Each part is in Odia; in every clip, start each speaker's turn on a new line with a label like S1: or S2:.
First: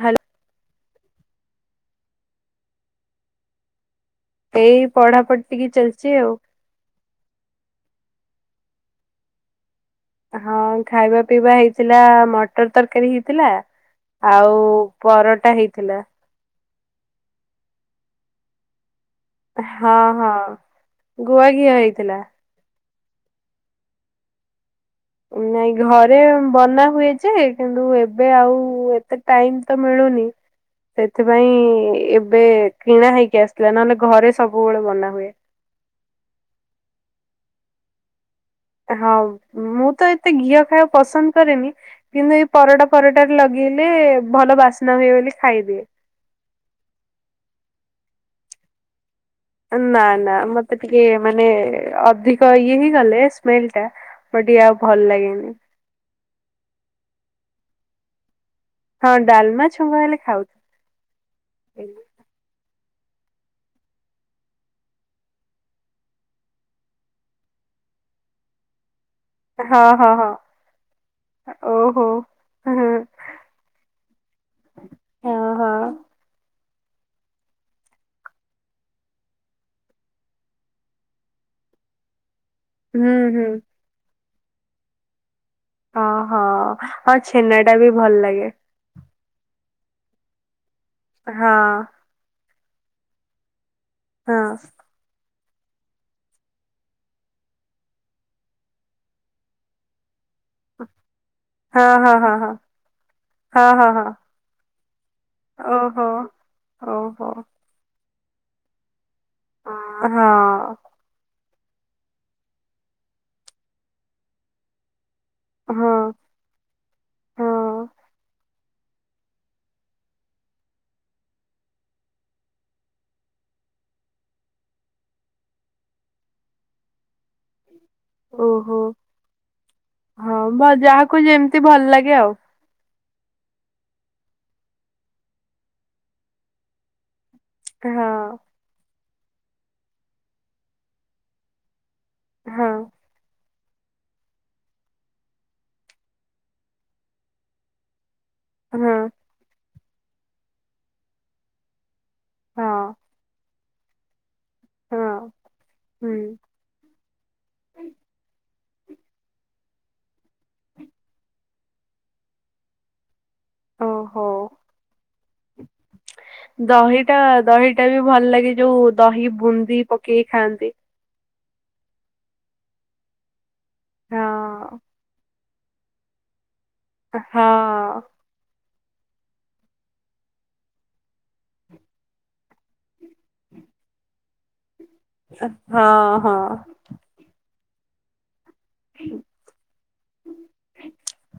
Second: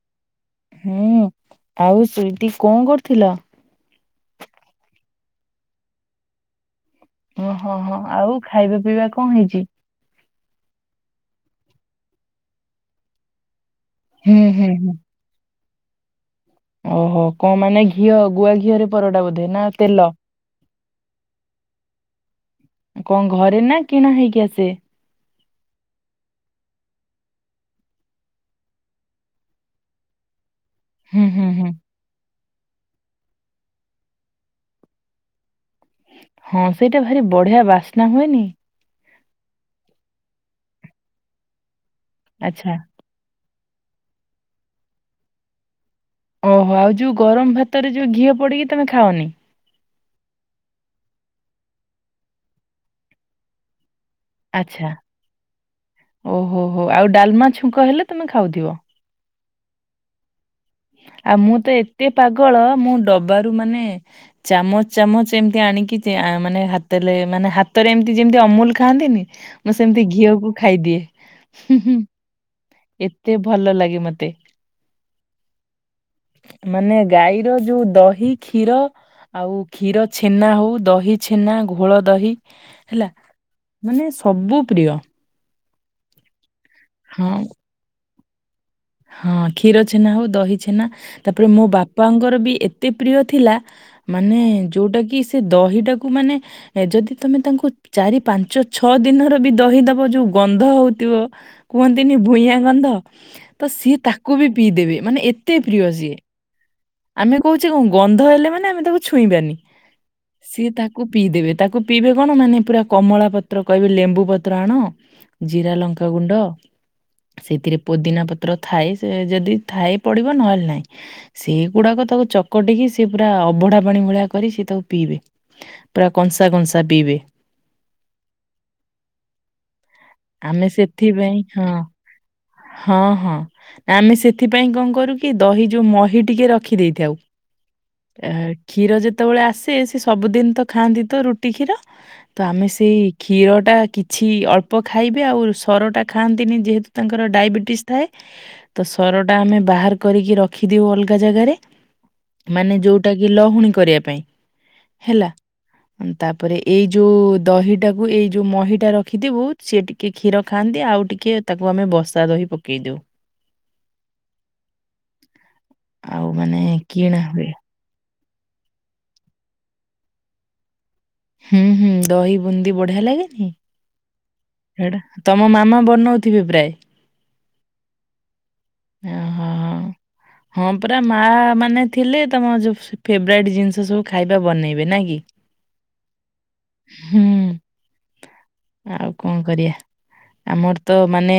S1: ହ୍ୟାଲୋ।
S2: ହୁଁ ଆଉ ସ୍ବିଟି କଣ କରୁଥିଲ?
S1: ଏଇ ପଢ଼ା ପଢ଼ି ଟିକେ ଚାଲିଛି ଆଉ।
S2: ଓହଁ ହଁ ଆଉ ଖାଇବା ପିଇବା କଣ ହେଇଛି?
S1: ହଁ ଖାଇବା ପିଇବା ହେଇଥିଲା ମଟର ତରକାରୀ ହେଇଥିଲା।
S2: ହୁଁ
S1: ଆଉ
S2: ହୁଁ ହୁଁ
S1: ପରଟା ହେଇଥିଲା।
S2: ଓହୋ କଉ ମାନେ ଘିଅ ଗୁଆ ଘିଅରେ ପରଟା ବଧେ।
S1: ହଁ ହଁ ଗୁଆ ଘିଅ ହେଇଥିଲା।
S2: କଣ ଘରେ ନା କିଣା ହେଇକି ଆସେ?
S1: ନାଇଁ ଘରେ ବନା ହୁଏଜେ କିନ୍ତୁ ଏବେ ଆଉ ଏତେ ଟାଇମ୍ ତ ମିଳୁନି।
S2: [inaudible]
S1: ସେଥିପାଇଁ
S2: ହୁଁ
S1: ଏବେ କିଣା ହେଇକି ଆସଥିଲା ନହେଲେ ଘରେ ସବୁବେଳେ ବନା ହୁଏ।
S2: ହଁ ସେଇଟା ଭାରି ବଢିଆ ବାସ୍ନା ହୁଏନି?
S1: ହଁ ମୁଁ ତ ଏତେ ଘିଅ ଖାଇଆକୁ ପସନ୍ଦ କରେନି, କିନ୍ତୁ ଏଇ
S2: ଆଚ୍ଛା।
S1: ପରଟା ଫର ଟାରେ ଲଗେଇଲେ ଭଲ ବାସ୍ନା ହୁଏ ବୋଲି ଖାଇଦିଏ।
S2: ଓହୋ ଆଉ ଯୋଉ ଗରମ ଭାତରେ ଯୋଉ ଘିଅ ପଡିକି ତମେ ଖାଅନି।
S1: ନା ନା ମତେ ଟିକେ ମାନେ ଅଧିକ ଇଏ ହେଇଗଲେ ସ୍ମେଲ ଟା ତ ଟିକେ ଆଉ
S2: ଆଚ୍ଛା।
S1: ଭଲ ଲାଗେନି।
S2: ଓହୋ ହୋ ଆଉ ଡାଲମା ଛୁଙ୍କ ହେଲେ ତମେ ଖାଉଥିବ?
S1: ହଁ ଡାଲମା ଛୁଙ୍କ ହେଲେ ଖାଉ।
S2: ଆଉ ମୁଁ ତ ଏତେ ପାଗଳ ମୁଁ ଡବାରୁ ମାନେ ଚାମଚ ଚାମଚ ଏମିତି ଆଣିକି ଯେ ଆଁ ମାନେ ହାତରେ ଲେ ମାନେ ହାତରେ ଏମିତି ଯେମିତି ଅମୁଲ ଖାଆନ୍ତିନି ମୁଁ
S1: ହଁ
S2: ସେମିତି
S1: ହଁ ହଁ
S2: ଘିଅକୁ ଖାଇଦିଏ। ହୁଁହୁଁ।
S1: ଓହୋ ହଁ
S2: ଏତେ ଭଲ ଲାଗେ ମତେ।
S1: ଓହୋ।
S2: ମାନେ ଗାଈର ଯୋଉ ଦହି, କ୍ଷୀର ଆଉ କ୍ଷୀର ଛେନା ହଉ, ଦହି ଛେନା, ଗୋ ଘୋଳ ଦହି, ହେଲା।
S1: ହୁଁ
S2: ମାନେ ସବୁ ପ୍ରିୟ।
S1: ଓହୋ ହଁ ଛେନା ଟା ବି ଭଲ ଲାଗେ।
S2: ହଁ କ୍ଷୀର ଛେନା ହଉ, ଦହି ଛେନା ତାପରେ
S1: ହଁ।
S2: ମୋ ବାପାଙ୍କର ବି ଏତେ ପ୍ରିୟ ଥିଲା ମାନେ
S1: ହଁ
S2: ଯୋଉଟା କି ସେ ଦହିଟାକୁ ମାନେ--ଏ ଯଦି ତମେ ତାଙ୍କୁ ଚାରି ପାଞ୍ଚ ଛଅ ଦିନର ବି ଦହି ଦବ ଯୋଉ ଗନ୍ଧ ହୋଉଥିବ
S1: ହଁ
S2: କୁହନ୍ତିନି
S1: ହଁ ହଁ
S2: ଭୂଇଆଁ ଗନ୍ଧ
S1: ହଁ
S2: ତ
S1: ହଁ
S2: ସିଏ
S1: ହଁ ହଁ
S2: ତାକୁ ବି ପିଇଦେବେ ମାନେ ଏତେ ପ୍ରିୟ
S1: ଓହୋ
S2: ସିଏ।
S1: ଓହୋ।
S2: ଆମେ କହୁଚେ କଣ ଗନ୍ଧ ହେଲେ ମାନେ ଆମେ ତାକୁ ଛୁଇଁବାନି।
S1: ହଁ
S2: ସିଏ
S1: ହଁ
S2: ତା କୁ ପିଇଦବେ ତାକୁ ପିଇବେ କଣ ମାନେ ପୁରା କମଳା ପତ୍ର କହିବେ ଲେମ୍ବୁ ପତ୍ର ଆଣ। ଜିରା
S1: ହଁ
S2: ଲଙ୍କାଗୁଣ୍ଡ ସେଥିରେ ପୋଦିନା ପତ୍ର ଥାଏ ସେ ଯଦି ଥାଏ ପଡିବ ନହେଲେ ନାଇଁ। ସେମ୍ ଗୁଡାକ ତାକୁ ଚକଟିକି ସେଏ ପୁରା ଅଭଢା ପାଣି ଭଳିଆ କରି ସିଏ ତାକୁ ପିଇବେ। ପୁରା କଂସା କଂସା ପିଇବେ।
S1: ଓହୋ ହଁ
S2: ଆମେ
S1: ଭ ଯାହାକୁ
S2: ସେଥିପାଇଁ
S1: ଯେମିତି
S2: ହଁ
S1: ଭଲ ଲାଗେ ଆଉ।
S2: ହଁ ହଁ ନା ଆମେ ସେଥିପାଇଁ କଣ କରୁ କି ଦହି ଯୋଉ ମହି ଟିକେ ର ଖି ଦେଇଥାଉ।
S1: ହଁ
S2: ଏଁ କ୍ଷୀର ଯେତେବେଳେ ଆସେ ସେ ସବୁଦିନ ତ ଖାଆନ୍ତି ତ ରୁଟି କ୍ଷୀର। ତ ଆମେ
S1: ହଁ
S2: ସେଇ କ୍ଷୀର ଟା କି ଛି ଅଳ୍ପ ଖାଇବେ ଆଉ ସରଟା ଖାଆନ୍ତିନି ଯେହେତୁ ତାଙ୍କର ଡାଇବେଟିସ୍ ଥାଏ। ତ
S1: ହଁ
S2: ସର ଟା ଆମେ ବାହାର କରିକି ରଖିଦେଉ ଅଲଗା ଜାଗାରେ। ମାନେ
S1: ହଁ।
S2: ଯୋଉଟା କି ଲହୁଣୀ କରିବା ପାଇଁ।
S1: ହଁ
S2: ହେଲା।
S1: ହୁଁ
S2: ତାପରେ ଏଇ ଯୋଉ ଦହିଟାକୁ ଏଇ ଯୋଉ ମହିଟା ରଖିଥିବୁ ସିଏ ଟିକେ କ୍ଷୀର ଖାଆନ୍ତି ଆଉ ଟିକେ ତାକୁ ଆମେ ବସା ଦହି ପକେଇ ଦୋଉ।
S1: ଓହୋ
S2: ଆଉ ମାନେ
S1: ଦହିଟା
S2: କିଣା ହୁଏ।
S1: ଦହି ଟା ବି ଭଲ ଲାଗେ ଯୋଉ ଦହି ବୁନ୍ଦି ପକେଇ ଖାଆନ୍ତି।
S2: ହୁଁ ହୁଁ ଦହି ବୁନ୍ଦି ବଢିଆ ଲାଗେନି?
S1: ହଁ
S2: ହେଟା ତମ ମାମା ବନୋଉଥିବେ ପ୍ରାୟ?
S1: ଅ ହଁ।
S2: ଉଁ ହଁ ହଁ। ହଁ ପରା, ମା ମାନେ ଥିଲେ ତମ ଯୋଉ ଫେବରାଇଟ୍ ଜିନିଷ ସବୁ ଖାଇବା ବନେଇବେ, ନା କି?
S1: ହଁ ହଁ।
S2: ହୁଁ, ଆଉ କଣ କରିବା? ଆମର ତ ମାନେ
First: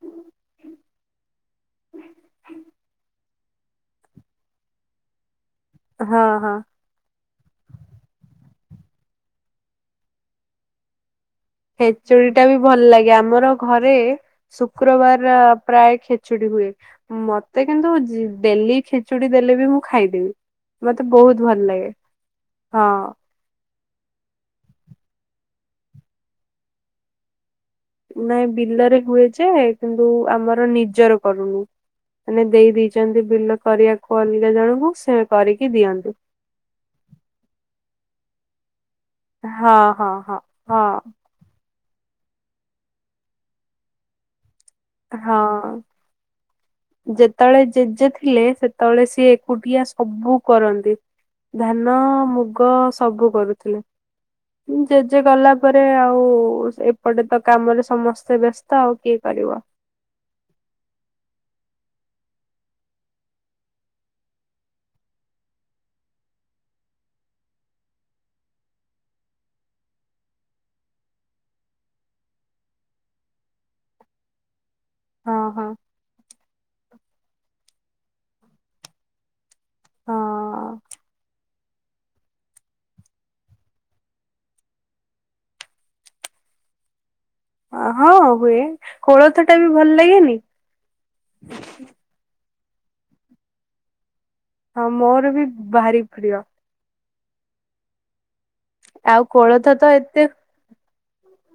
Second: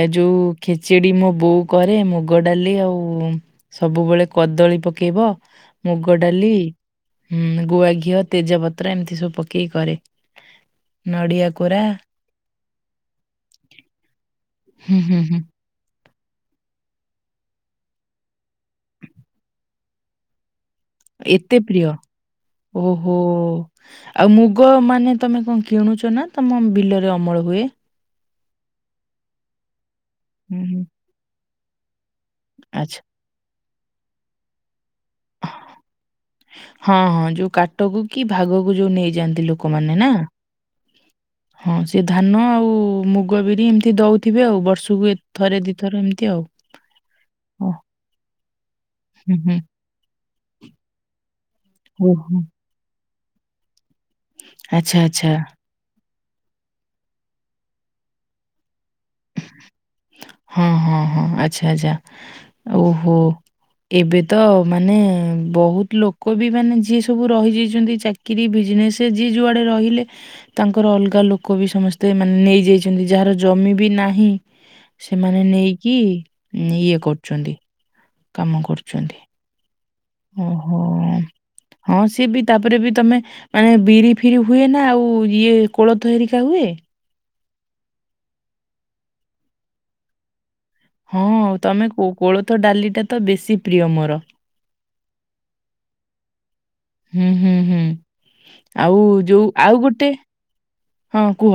S2: ଏ ଯୋଉ ଖେଚେଡି ମୋ ବୋଉ କରେ, ମୁଗ ଡାଲି ଆଉ ସବୁବେଳେ କଦଳୀ ପକେଇବ, ମୁଗ
S1: ହଁ ହଁ।
S2: ଡାଲି ହୁଁ ଗୁଆ ଘିଅ, ତେଜପତ୍ର ଏମିତି ସବୁ ପକେଇକି କରେ, ନଡିଆ କୋରା
S1: ଖେଚେଡ଼ି ଟା ବି ଭଲ ଲାଗେ, ଆମର ଘରେ,
S2: ହୁଁ ହୁଁ
S1: ଶୁକ୍ରବାର
S2: ହୁଁ
S1: ପ୍ରାୟ ଖେଚୁଡି ହୁଏ, ମତେ କିନ୍ତୁ ଦେଲି ଖେଚୁଡି ଦେଲେ ବି ମୁଁ ଖାଇଦେବି। ମତେ ବହୁତ
S2: ଏତେ
S1: ଭଲ
S2: ପ୍ରିୟ
S1: ଲାଗେ, ହଁ।
S2: ଓହୋ। ଆଉ ମୁଗ ମାନେ ତମେ କଣ କିଣୁଚ, ନା ତମ ବିଲରେ ଅମଳ ହୁଏ?
S1: ନାଇଁ ବିଲରେ ହୁଏ ଯେ କିନ୍ତୁ
S2: ହୁଁ
S1: ଆମର
S2: ହୁଁ
S1: ନିଜର କରୁନୁ। ମାନେ ଦେଇ
S2: ଆଚ୍ଛା
S1: ଦେଇଚନ୍ତି ବିଲ କରିବାକୁ ଅଲଗା ଜଣଙ୍କୁ, ସେ କରିକି ଦିଅନ୍ତି।
S2: ହଁ ହଁ, ଯୋଉ କାଟକୁ କି ଭାଗକୁ ଯୋଉ ନେଇଯାଆନ୍ତି
S1: ହଁ
S2: ଲୋକମାନେ
S1: ହଁ
S2: ନା?
S1: ହଁ ହଁ
S2: ହଁ, ସେ ଧାନ ଆଉ ମୁଗ ବିରି ଏମିତି ଦଉଥିବେ ଆଉ, ବର୍ଷକୁ ଥରେ
S1: ହଁ
S2: ଦିଇଥର ଏମିତି ଆଉ।
S1: ଯେତେବେଳେ ଜେଜେ ଥିଲେ, ସେତେବେଳେ ସିଏ ଏକୁଟିଆ ସବୁ କରନ୍ତି, ଧାନ
S2: ହୁଁ ହୁଁ
S1: ଗ ସବୁ କରୁଥିଲେ,
S2: ଆଚ୍ଛା,
S1: ଜେଜେ
S2: ଆଚ୍ଛା।
S1: ଗଲା ପରେ ଆଉ, ଏପଟେ ତ କାମରେ ସମସ୍ତେ ବ୍ୟସ୍ତ ଆଉ କିଏ କରିବ?
S2: ହଁ ହଁ ହଁ, ଆଛା ଆଛା, ଓହୋ। ଏବେ ତ ମାନେ, ବହୁତ ଲୋକ ବି ମାନେ ଯିଏ ସବୁ ରହିଯାଇଚନ୍ତି ଚାକି କିରି, ବିଜନେସ ଯିଏ ଯୁଆଡ଼େ ରହିଲେ ତାଙ୍କର ଅଲଗା ଲୋକ ବି ସମସ୍ତେ ମାନେ ନେଇଯାଇଚନ୍ତି, ଯାହାର ଜମି ବି ନାହିଁ,
S1: ହଁ
S2: ସେମାନେ
S1: ହଁ
S2: ନେଇକି ଇଏ କରୁଚନ୍ତି। କାମ କରୁଚନ୍ତି। ଓହୋ,
S1: ହଁ
S2: ହଁ ସିଏ ବି ତାପରେ ବି ତମେ ମାନେ ବିରି ଫିରି ହୁଏ ନା, ଆଉ ଇଏ କୋଳଥ ହେରିକା ହୁଏ?
S1: ହଁ ହୁଏ, ଖୋଳଥ ଟା ବି ଭଲ ଲାଗେନି?
S2: ହଁ, ତମେ କୋଳଥ ଡାଲି ଟା ତ ବେଶୀ ପ୍ରିୟ ମୋର।
S1: ହଁ, ମୋର ବି ଭାରି ପ୍ରିୟ।
S2: ହୁଁ ହୁଁ ହୁଁ, ଆଉ ଯୋଉ,
S1: କୋଳଥ
S2: ଆଉ
S1: ତ
S2: ଗୋଟେ
S1: ଏତେ
S2: ହଁ, କୁହ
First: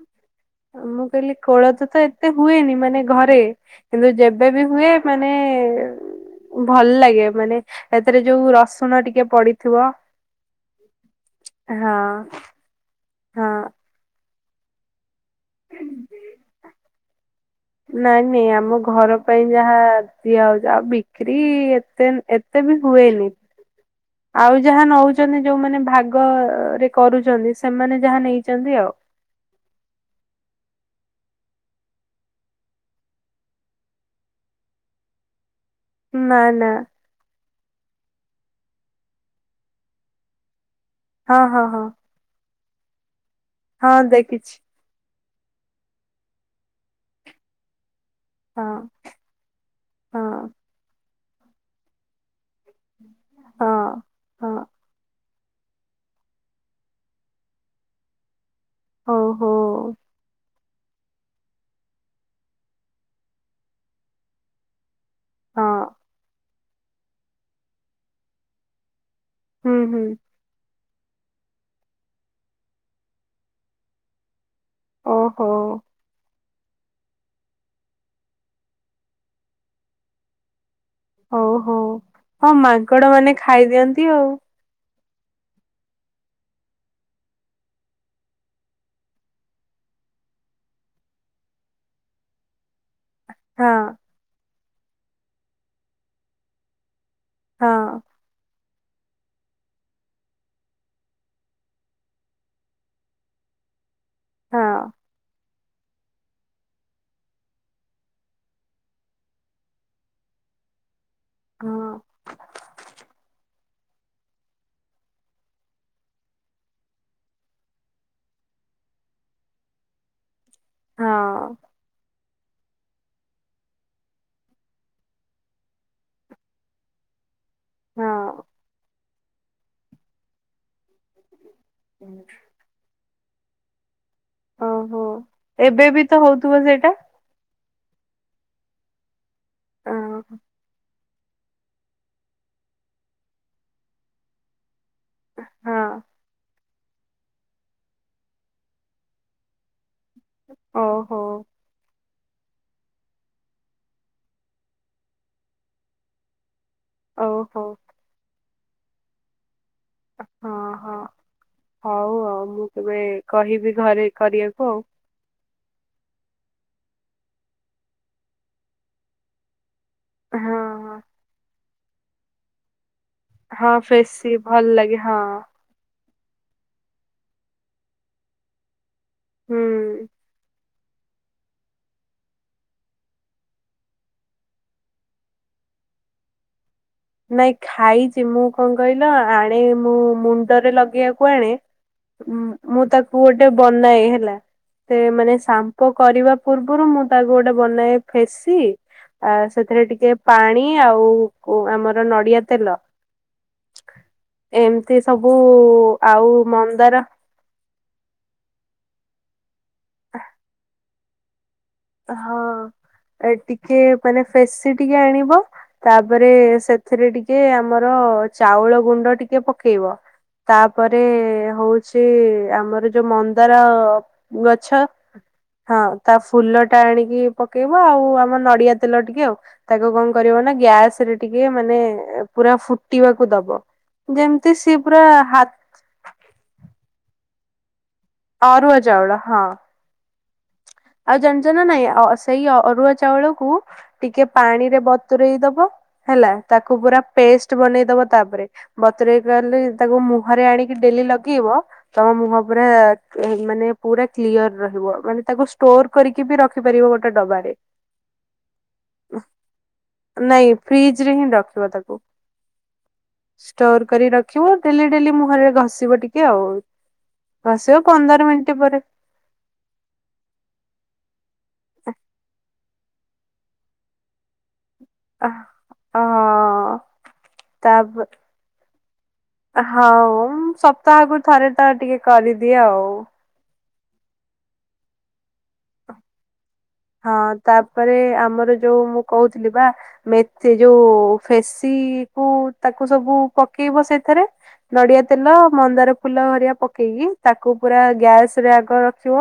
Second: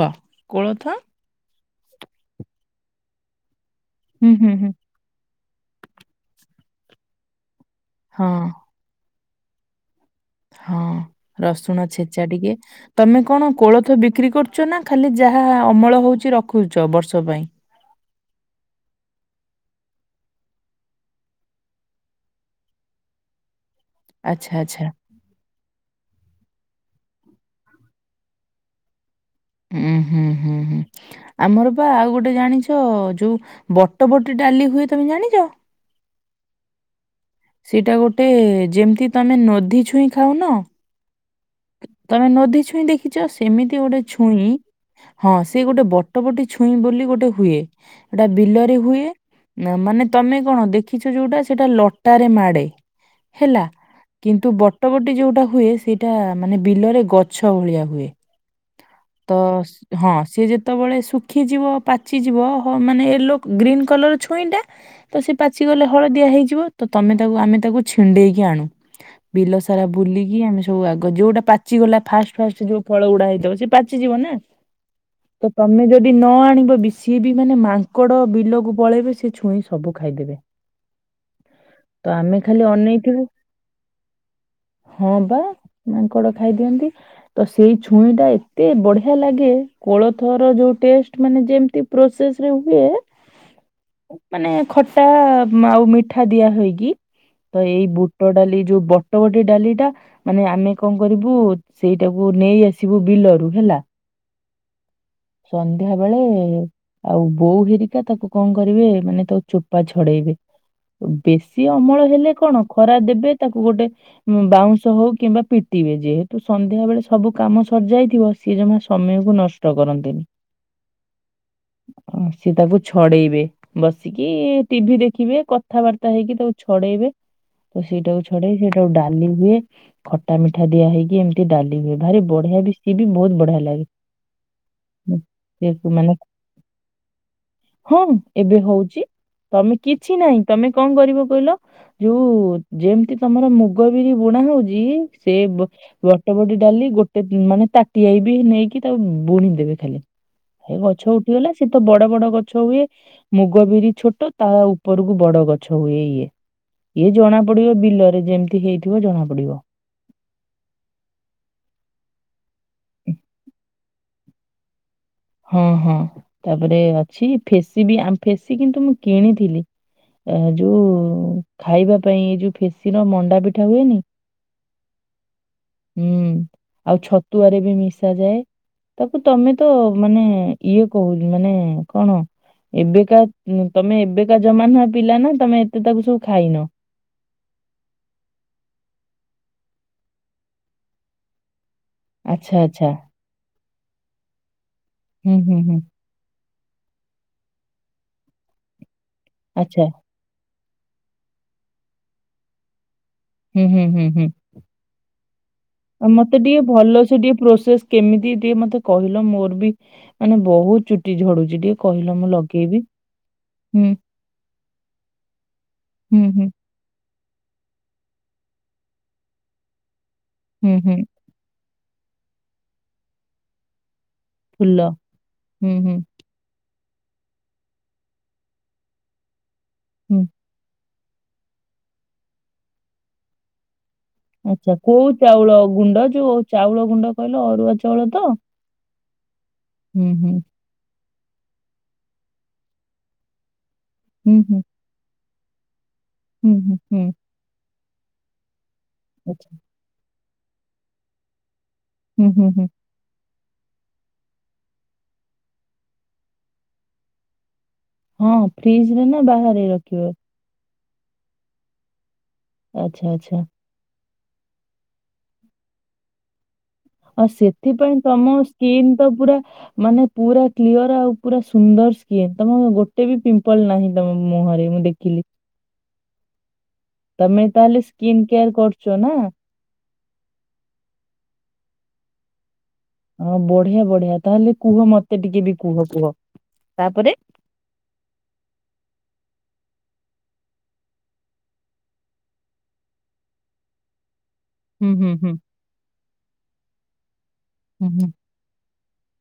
S2: କୋଳଥ
S1: ମୁଁ କହିଲି କୋଳଥ ତ ଏତେ ହୁଏନି ମାନେ ଘରେ, ହେଲେ
S2: ହୁଁ ହୁଁ
S1: ଯେବେବି
S2: ହୁଁ।
S1: ହୁଏ ମାନେ ଭଲ ଲାଗେ, ମାନେ ହେଥେରେ
S2: ହଁ
S1: ଯୋଉ ରସ୍ ଶୁଣ ଟିକେ ପଡିଥିବ
S2: ହଁ ରସୁଣ
S1: ହଁ
S2: ଛେଚା ଟିକେ, ତମେ କଣ
S1: ହଁ
S2: କୋଳ ତ ବିକ୍ରି କରୁଚ ନା, ଖାଲି ଯାହା ଅମଳ ହଉଚି, ରଖୁଚ, ବର୍ଷ ପାଇଁ?
S1: ନାଇଁ ନାଇଁ ଆମ ଘର ପାଇଁ ଯାହା ଦିଆହଉଚି, ଆଉ ବିକ୍ରି ଏତେ ଏ ତେ ବି ହୁଏନି।
S2: [inaudible]
S1: ଆଉ
S2: ଆଚ୍ଛା
S1: ଯାହା ନଉ ଚନ୍ତି, ଯୋଉମାନେ ଭାଗ ରେ କରୁଚନ୍ତି, ସେମାନେ ଯାହା ନେଇଚନ୍ତି ଆଉ।
S2: ହୁଁ ହୁଁ ହୁଁ ହୁଁ। ଆମର ପା ଆଉ ଗୋଟେ ଜାଣିଚ, ଯୋଉ ବଟବଟି ଡାଲି ହୁଏ ତମେ ଜାଣିଚ?
S1: ନା ନା।
S2: ସେଇଟା ଗୋଟେ ଯେମିତି ତମେ ନଧି ଛୁଇଁ ଖାଉନ
S1: ହଁ ହଁ। ହଁ
S2: ତମେ ନଦୀ ଛୁଇଁ ଦେଖିଛ ସେମିତି
S1: ହଁ
S2: ଗୋଟେ ଛୁଇଁ
S1: ଦେଖିଛି
S2: ହଁ ସେ ଗୋଟେ ବଟ ବଟେ ଛୁଇଁ ବୋଲି ଗୋଟେ ହୁଏ ସେଟା
S1: ହଁ
S2: ବିଲରେ ହୁଏ। ମାନେ
S1: ହଁ
S2: ତମେ କଣ ଦେଖିଛ ଯୋଉଟା ସେଇଟା ଲଟାରେ ମାଡେ ହେଲା,
S1: ହଁ।
S2: କିନ୍ତୁ
S1: ହଁ
S2: ବଟବଟି ଯୋଉଟା ହୁଏ ସେଇଟା ମାନେ ବିଲରେ ଗଛ ଭଳିଆ ହୁଏ। ତ
S1: ଓହୋ
S2: ହଁ ସି ଯେତେବେଳେ ସୁଖ୍ ଖିଯିବ ପାଚିଯିବ ହ ମାନେ ୟେଲୋ ଗ୍ରୀନ କଲର ଛୁଇଁ ଟା ତ ସେ ପାଚି
S1: ହଁ
S2: ଗଲେ ହଳଦିଆ ହେଇଯିବ। ତ ତମେ ତାକୁ ଆମେ ତାକୁ ଛିଣ୍ଡେଇକି ଆଣୁ। ବିଲ
S1: ହୁଁ
S2: ସାରା
S1: ହୁଁ।
S2: ବୁଲିକି ଆମେ ସବୁ ଆଗ ଯୋଉଟା ପାଚିଗଲା ଫାଷ୍ଟ ଫାଷ୍ଟ ଯୋଉ ଫଳ ଗୁଡା ହେଇଥିବ ସେ ପାଚିଯିବ ନା
S1: ଓହୋ
S2: ତମେ ଯଉି ଯଦି ନ ଆଣିବ ବି ସିଏ ବି ମାନେ ମାଙ୍କଡ ବିଲକୁ ପଳେଇବେ ସେି ଛୁଇଁ ସବୁ ଖାଇଦେବେ।
S1: ହଉ ହଉ,
S2: ତ ଆମେ
S1: ହଁ
S2: ଖାଲି
S1: ମାଙ୍କଡ
S2: ଅନେଇଥିବୁ
S1: ମାନେ ଖାଇଦିଅନ୍ତି ଆଉ।
S2: ହଁ ବା ମାଙ୍କଡ ଖାଇଦିଅନ୍ତି। ତ ସେଇ ଛୁଇଁ ଟା ଏତେ ବଢିଆ ଲାଗେ କୋଳଥର ଯୋଉ ଟେଷ୍ଟ ମାନେ ଯେମତି ପ୍ରୋସେସ ରେ ହୁଏ।
S1: ହଁ।
S2: ମାନେ ଖଟା ଆଉ ମିଠା ଦିଆହଇକି ତ ଏଇ ବୁଟ ଡାଲି ଯୋଉ ବଟ ବଟି ଡାଲି ଟା ମାନେ ଆମେ କଣ କରିବୁ ସେଇଟାକୁ ନେଇ ଆସିବୁ ବିଲରୁ ହେଲା।
S1: ହଁ।
S2: ସନ୍ଧ୍ୟା ବେଳେ ଆଉ ବୋଉ ହେରିକା ତାକୁ କଣ କରିବେ ମାନେ ତୋ ଚୋପା ଛଡେଇବେ। ବେଶୀ
S1: ହଁ
S2: ଅମଳ ହେଲେ କଣ ଖରା ଦେବେ ତାକୁ ଗୋଟେ ବାଉଁଶ ହଉ କିମ୍ବା ପିଟ ିବେ ଯେହେତୁ ସନ୍ଧ୍ୟା ବେଳେ ସବୁ କାମ ସର୍ଯାଇଥିବ ସିଏ ଜମା ସମୟକୁ ନଷ୍ଟ କରନ୍ତିନି।
S1: ହଁ।
S2: ଅ ସିଏ ତାକୁ ଛଡେଇବେ। ବସିକି ଟିଭିି ଦେଖିବେ। କଥାବାର୍ତ୍ତା ହେଇକି ତାକୁ ଛଡେଇବେ। ତ
S1: ହଁ
S2: ସେଇଟାକୁ
S1: ହଁ
S2: ଛଡେଇ ସେଇଟାକୁ ଡାଲି ହୁଏ। ତା ମିଠା ଦିଆ ହେଇକି ଏମିତି ଡାଲି ହୁଏ ଭାରି ବଢିଆ ବି ସିଏ ବି ବହୁତ ବଢିଆ ଲାଗେ।
S1: ଓହୋ ଏବେ ବି ତ
S2: ସେମାନକୁ
S1: ହଉଥିବ ସେଇଟା
S2: ହଁ ଏବେ ହଉଛି, ତମେ କିଛି
S1: ହଁ
S2: ନାହିଁ ତମେ କଣ କରିବ କହିଲ? ଯୋଉ ଯେମିତି ତମର ମୁଗ ବିରି ବୁଣା ହଉଛି ସେ
S1: ହଁ
S2: ବଟ ବଟି ଡାଲି ଗୋଟେ ମାନେ ତାଟିଆଇ ବି ନେଇକି ତାକୁ ବୁଣି ଦେବେ ଖାଲି। ଏ ଗଛ
S1: ଓହୋ
S2: ଉଠିଗଲା ସେ ତ ବଡ ବଡ ଗଛ ଗଛ ହୁଏ, ମୁଗ ବିରି ଛୋଟ ତା ଉପରକୁ ବଡ ଗଛ ହୁଏ ଇଏ ଇଏ ଜଣା
S1: ଓହୋ
S2: ପଡିବ ବିଲରେ ଯେମତି ହେଇଥିବ ଜଣା ପଡିବ।
S1: ହଁ ହଁ, ହଉ ଆଉ ମୁଁ କେବେ କହିବି ଘରେ କରିବାକୁ ଆଉ।
S2: ହଁ ହଁ, ତାପରେ ଅଛି ଫେସି ବି ଫେସି କିନ୍ତୁ ମୁଁ କିଣିଥିଲି।
S1: ଆଉ ହଁ
S2: ଯୋଉ
S1: ହଁ
S2: ଖାଇବା ପାଇଁ ଏଇ ଯୋଉ ଫେସିର ମଣ୍ଡା ପିଠା
S1: ହଁ
S2: ହୁଏନି
S1: ଫେଶୀ ଭଲ ଲାଗେ ହଁ।
S2: ହୁଁ ଆଉ ଛତୁଆରେ ବି ମିଶ ଯାଏ। ତାକୁ ତମେ
S1: ହୁଁ
S2: ତ ମାନେ ଇଏ କହୁନି ମାନେ କଣ ଏବେକା ତମେ ଏବେକା ଜମାନା ହଆ ପିଲା ନା ତମେ ଏତେ ତାକୁ ସବୁ ଖାଇନ।
S1: ନାଇଁ ଖାଇଛି ମୁଁ କଣ କହିଲ ଆଳେ ମୁଁ ମୁଣ୍ଡରେ ଲଗେଇବାକୁ ଆଣେ
S2: ଆଚ୍ଛା
S1: ମୁଁ
S2: ଆଚ୍ଛା
S1: ତାକୁ ଗୋଟେ ବନାଏ ହେଲା, ସେ
S2: ହୁଁ
S1: ମାନେ
S2: ହୁଁ ହୁଁ
S1: ସାମ୍ପ କରିବା ପୂର୍ବରୁ ମୁଁ ତାକୁ ଗୋଟେ ବନାଏ ଫେସି ଆ
S2: ଆଚ୍ଛା
S1: ସେଥିରେ ଟିକେ ପାଣି ଆଉ ଆମର ନଡିଆ ତେଲ
S2: ହୁଁ ହୁଁ ହୁଁ ହୁଁ।
S1: ଏମିତି ସବୁ
S2: ମତେ
S1: ଆଉ
S2: ଟିକେ
S1: ମନ୍ଦାର
S2: ଭଲସେ ଟିକେ ପ୍ରୋସେସ କେମିତି ଟିକେ ମତେ କହିଲ ମୋର ବି ମାନେ ବହୁତ ଚୁଟି ଝଡୁଛି ଟିକେ। କହିଲ ମୁଁ ଲଗେଇବି।
S1: ହଁ ଟିକେ
S2: ହୁଁ
S1: ମାନେ ଫେସି ଟିକେ ଆଣିବ
S2: ହୁଁ
S1: ତାପରେ
S2: ହୁଁ
S1: ସେ ଏଥିରେ ଟିକେ ଆମର ଚାଉଳ ଗୁଣ୍ଡ ଟିକେ ପକେଇବ
S2: ହୁଁ ହୁଁ
S1: ତାପରେ ହଉ ସେ ଆମର ଯୋଉ ମନ୍ଦାର ଗଛ
S2: ଫୁଲ ହୁଁ
S1: ହଁ
S2: ହୁଁ
S1: ତା ଫୁଲ ଟା ଆଣିକି ପକେଇବ ଆଉ ଆମ ନଡିଆ ତେଲ ଟିକେ ଆଉ ତାକୁ କଣ
S2: ହୁଁ।
S1: କରିବ ନା ଗ୍ୟାସ ରେ ଟିକେ ମାନେ ପୁରା ଫୁଟିବାକୁ ଦବ ଯେମିତି
S2: ଆଚ୍ଛା
S1: ସି ପୁରା
S2: କୋଉ ଚାଉଳ
S1: ହାତ
S2: ଗୁଣ୍ଡ ଯୋଉଉ ଚାଉଳ ଗୁଣ୍ଡ କହିଲ ଅରୁଆ ଚାଉଳ ତ
S1: ସାରୁଆଜାବଳ ହଁ
S2: ହୁଁ ହୁଁ
S1: ଆଉ ଜାଣିଛ ନା ନାଇଁ ସେଇ ଅରୁଆ ଚାଉଳକୁ ଟିକେ
S2: ହୁଁ, ହୁଁ,
S1: ପାଣିରେ ବତରେଇ ଦବ ହେଲା
S2: ହୁଁ,
S1: ତାକୁ
S2: ହୁଁ,
S1: ପୁରା
S2: ହୁଁ,
S1: ପେଷ୍ଟ ବନେଇଦବା ତାପରେ
S2: ଆଚ୍ଛା,
S1: ବତୁରଲେ ତାକୁ ମୁହରେ ଆଣିକି ଡେଲି ଲଗେଇବ ତମ
S2: ହୁଁ,
S1: ମୁହଁ
S2: ହୁଁ,
S1: ଉପରେ
S2: ହୁଁ,
S1: ମାନେ ପୁରା କ୍ଲିୟର ରହିବ ମାନେ ତାକୁ ଷ୍ଟୋର କରିକି ବି ରଖିପାରିବ ଗୋଟେ ଡବାାରେ
S2: ହଁ ଫ୍ରିଜ ରେ ନା ବାହାରେ ରଖିବ
S1: ନାଇଁ ଫ୍ରିଜ ରେ ହିଁ ରଖିବ ତାକୁ
S2: ଆଚ୍ଛା ଆଛା
S1: ଷ୍ଟୋର କରି ରଖିବ ଡେଲି ଡେଲି ମୁହଁରେ ଘଷିବ ଟିକେ ଆଉ
S2: ଆଉ
S1: ଘଷିବ
S2: ସେଥିପାଇଁ
S1: ପନ୍ଦର
S2: ତମ
S1: ମିନିଟ ପରେ
S2: ସ୍କିନ୍ ପୁରା ମାନେ ପୁରା କ୍ଲିଅର ଆଉ ପୁରା ସୁନ୍ଦର ସ୍ଏ ତମ ଗୋଟେ ଏତେ ବି ପିମ୍ପଲ ନାହିଁ ତମ ମୁହଁରେ ମୁଁ ଦେଖି
S1: ଅ
S2: ତମେ ତାହେଲେ ସ୍କିନ୍ କେୟାର କରୁଛ ନା
S1: ହଁ ସପ୍ତାହରୁ ଥରେ ଟ ଟିକେ କରିଦିଏ ଆଉ
S2: ହଁ ବଢିଆ ବଢିଆ ତାହେଲେ କୁହ ମତେ ଟିକେ ବି କୁହ କୁହ ତାପରେ
S1: ହଁ ତାପରେ ଆମର ଯୋଉ ମୁଁ କହୁଥିଲି ବା ମେଥି ଯୋଉ ଫେସି କୁ ତାକୁ ସବୁ ପକେଇବ ସେଥିରେ।
S2: ହୁଁ
S1: ନଡିଆ
S2: ହୁଁ
S1: ତେଲ,
S2: ହୁଁ
S1: ମନ୍ଦାର ଫୁଲ ଭରିଆ ପକେଇକି ତାକୁ ପୁରା
S2: ହୁଁ ହୁଁ
S1: ଗ୍ୟାସ୍ ଆଗ ରଖିବ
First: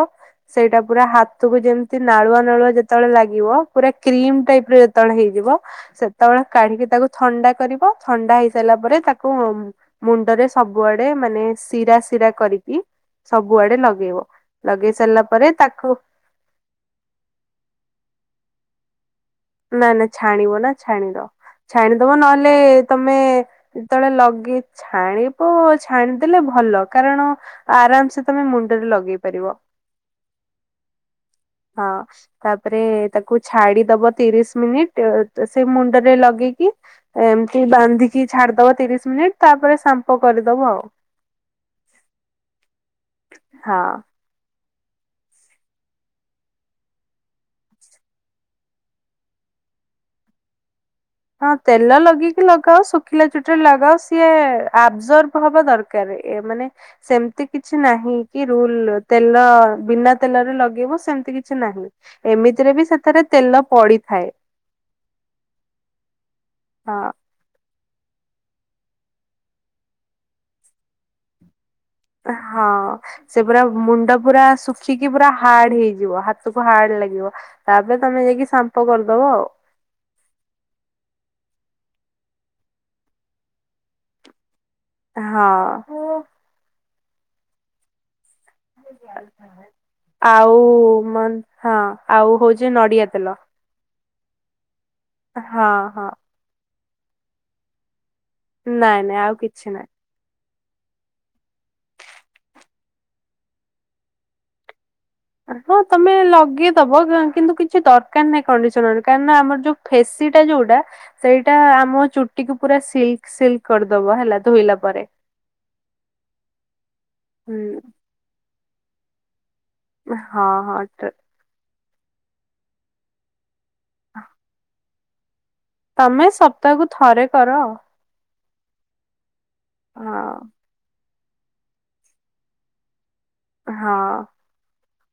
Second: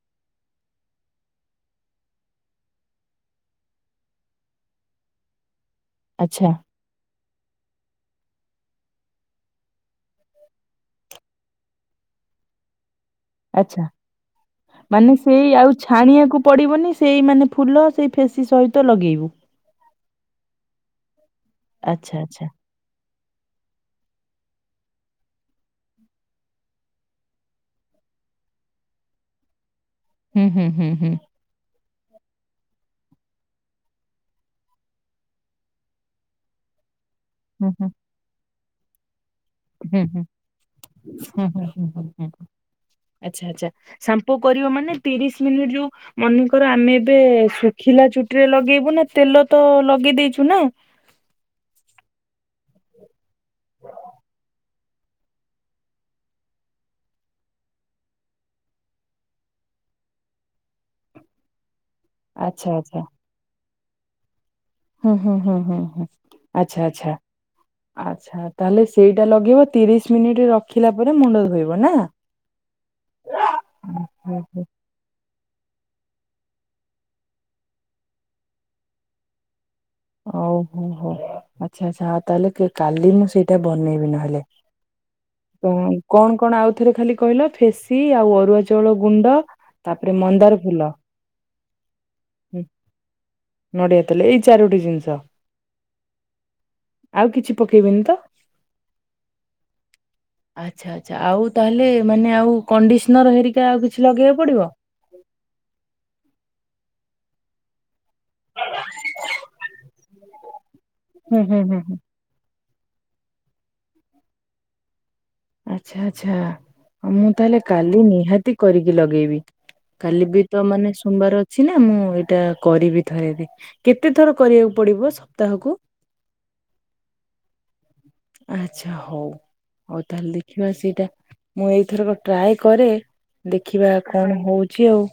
S1: ସେଇଟା ପୁରା ହାତକୁ ଯେମିତି ନାଳୁଆ ଯେତେବେଳେ ଲାଗିବ ପୁରା କ୍ରିମ ଟାଇପ ର ଯେତେବେଳ ହେଇଯିବ ସେତେବେଳେ
S2: ଆଚ୍ଛା
S1: କାଢ଼ିକି ତାକୁ ଥଣ୍ଡା କରିବ ଥଣ୍ଡା ହେଇ ସାରିଲା ପରେ ତାକୁ ମୁଣ୍ଡରେ ସବୁଆଡେ ମାନେ ଶିରା ଶିରା କରିକି ସବୁଆଡେ
S2: ଆଚ୍ଛା
S1: ଲଗେଇବ ଲଗେଇ ସାରିଲା ପରେ ତାକୁ
S2: ପଡ଼ିବନି ସେଇ ମାନେ ଫୁଲ ସେଇ ଫେସି ସହିତ ଲଗେଇବୁ।
S1: ନା ନା ଛାଣିବ ନା ଛାଣଦ ଛାଣିଦବ
S2: ଆଚ୍ଛା ଆଚ୍ଛା
S1: ନହେଲେ ତମେ ଯେତେବେଳେ ଲଗେଇ ଛାଣିବ ଛାଣିଦେଲେ ଭଲ କାରଣ ଆରାମ ସେ ତମେ ମୁଣ୍ଡରେ ଲଗେଇ ପାରିବ।
S2: ହୁଁ-ହୁଁ-ହୁଁ-ହୁଁ।
S1: ହଁ। ତାପରେ ତାକୁ ଛାଡି ଦବ ତିରିଶ ମିନିଟ ସେ ମୁଣ୍ଡରେ ଲଗେଇକି। ଏମିତି
S2: ହୁଁ
S1: ବାନ୍ଧିକି ଛାଡିଦବ ତିରିଶ ମିନିଟ୍।
S2: ହ ହ ଆଚ୍ଛା
S1: ହଁ।
S2: ଆଚ୍ଛା। କରିବ ମାନେ ତିରିଶ ମିନିଟ୍ ଯୋଉ ମନେକର ଆମେ ଏବେ ଶୁଖିଲା ଚୁଟିରେ ଲଗେଇବୁ ନା ତେଲ ତ ଲଗେଇ ଦେଇେଇଛୁ ନା।
S1: ହଁ ତେଲ ଲଗେଇକି ଲଗାଅ ଶୁଖିଲା ଚୁଟିରେ ଲଗାଅ ସିଏ ଆବଜର୍ଭ ହବା ଦରକାର ମାନେ ସେମିତି କିଛି ନାହିଁ କି ରୁଲ ତେଲ ବିନା ତେଲରେ ଲଗେଇବ ସେମିତି କିଛି ନାହିଁ।
S2: ଆଚ୍ଛା
S1: ଏମିତିରେ ବି
S2: ଆଚ୍ଛା
S1: ସେଥିରେ ତେଲ ପଡିଥାଏ।
S2: ହୁଁ ହୁଁ ହୁଁ ହୁଁ ହୁଁ ଆଚ୍ଛା
S1: ହଁ
S2: ଆଚ୍ଛା। ଆଚ୍ଛା ତାହେଲେ ସେଇଟା ଲଗେଇବ ତିରିଶ ମିନିଟ୍ ରଖିଲା ପରେ ମୁଣ୍ଡ ଧୋଇବ ନା?
S1: ହଁ ସେ ପୁରା ମୁଣ୍ଡ
S2: ହୁଁ
S1: ପୁରା
S2: ହୁଁ।
S1: ଶୁ ଶୁଖିକି ପୁରା ହାର୍ଡ ହେଇଯିବ ହାତକୁ ହାର୍ଡ ଲାଗିବ ତାପରେ ତମେ ଯାଇକି ସାମ୍ପ କରିଦବ ଆଉ।
S2: ଓହୋ ହୋ ଆଚ୍ଛା ଆଚ୍ଛା ଆଉ ତାହେଲେ କାଲି ମୁଁ ସେଇଟା ବନେଇବି ନହେଲେ। ତ
S1: ଆଉ ହଁ।
S2: କଣ କଣ ଆଉଥରେ ଖାଲି କହିଲ ଫେସି ଆଉ ଅରୁଆ ଚାଉଳ ଗୁଣ୍ଡ ତାପରେ ମନ୍ଦାର
S1: ଆଉ
S2: ଫୁଲ
S1: ମ ହଁ ଆଉ ହଉଛି ନଡିଆ ତେଲ।
S2: ନଡ଼ିଆ ତାଲେ ଏଇ ଚାରୋଟି ଜିନିଷ।
S1: ହଁ ହଁ।
S2: ଆଉ କିଛି ପକେଇବେନି ତ?
S1: ନାଇଁ ନାଇଁ ଆଉ କିଛି ନାଇଁ।
S2: ଆଚ୍ଛା ଆଚ୍ଛା ଆଉ ତାହେଲେ ମାନେ ଆଉ କଣ୍ଡିସନର ହେରିକା ଆଉ କିଛି ଲଗେଇବାକୁ ପଡିବ?
S1: ହଁ ତମେ ଲଗେଇଦବ କିନ୍ତୁ କିଛି ଦରକାର ନାହିଁ କଣ୍ଡିସନରେ କାରଣ ଆମର ଯୋଉ ଫେସି ଟା ଯୋଉଟା
S2: ହୁଁ
S1: ସେଇଟା
S2: ହୁଁ ହୁଁ ହୁଁ
S1: ଆମ ଚୁଟିକୁ ପୁରା ସିଲିକ ସିଲିକ କରିଦବ ହେଲା ଧୋଇଲା ପରେ।
S2: ଆଚ୍ଛା ଆଚ୍ଛା ମୁଁ ତାହେଲେ
S1: ହୁଁ
S2: କାଲି ନିହାତି କରିକି ଲଗେଇବି। କାଲି ବି
S1: ହଁ
S2: ତ ମାନେ
S1: ହଁ
S2: ସୁବାର ଛିନା ମୁଁ ଏଇଟା କରିବି ଥରେ ଦେ କେତେ ଥର କରିବାକୁ ପଡିବ ସପ୍ତାହକୁ?
S1: ତମେ ସପ୍ତାହକୁ ଥରେ କର।
S2: ଆଚ୍ଛା ହଉ ହଉ ତାହେଲେ ଦେଖିବା ସେଇଟା ମୁଁ ଏଇଥରକ ଟ୍ରାଏ କରେ। ଦେଖିବା
S1: ହଁ।
S2: କଣ ହଉଛି ଆଉ।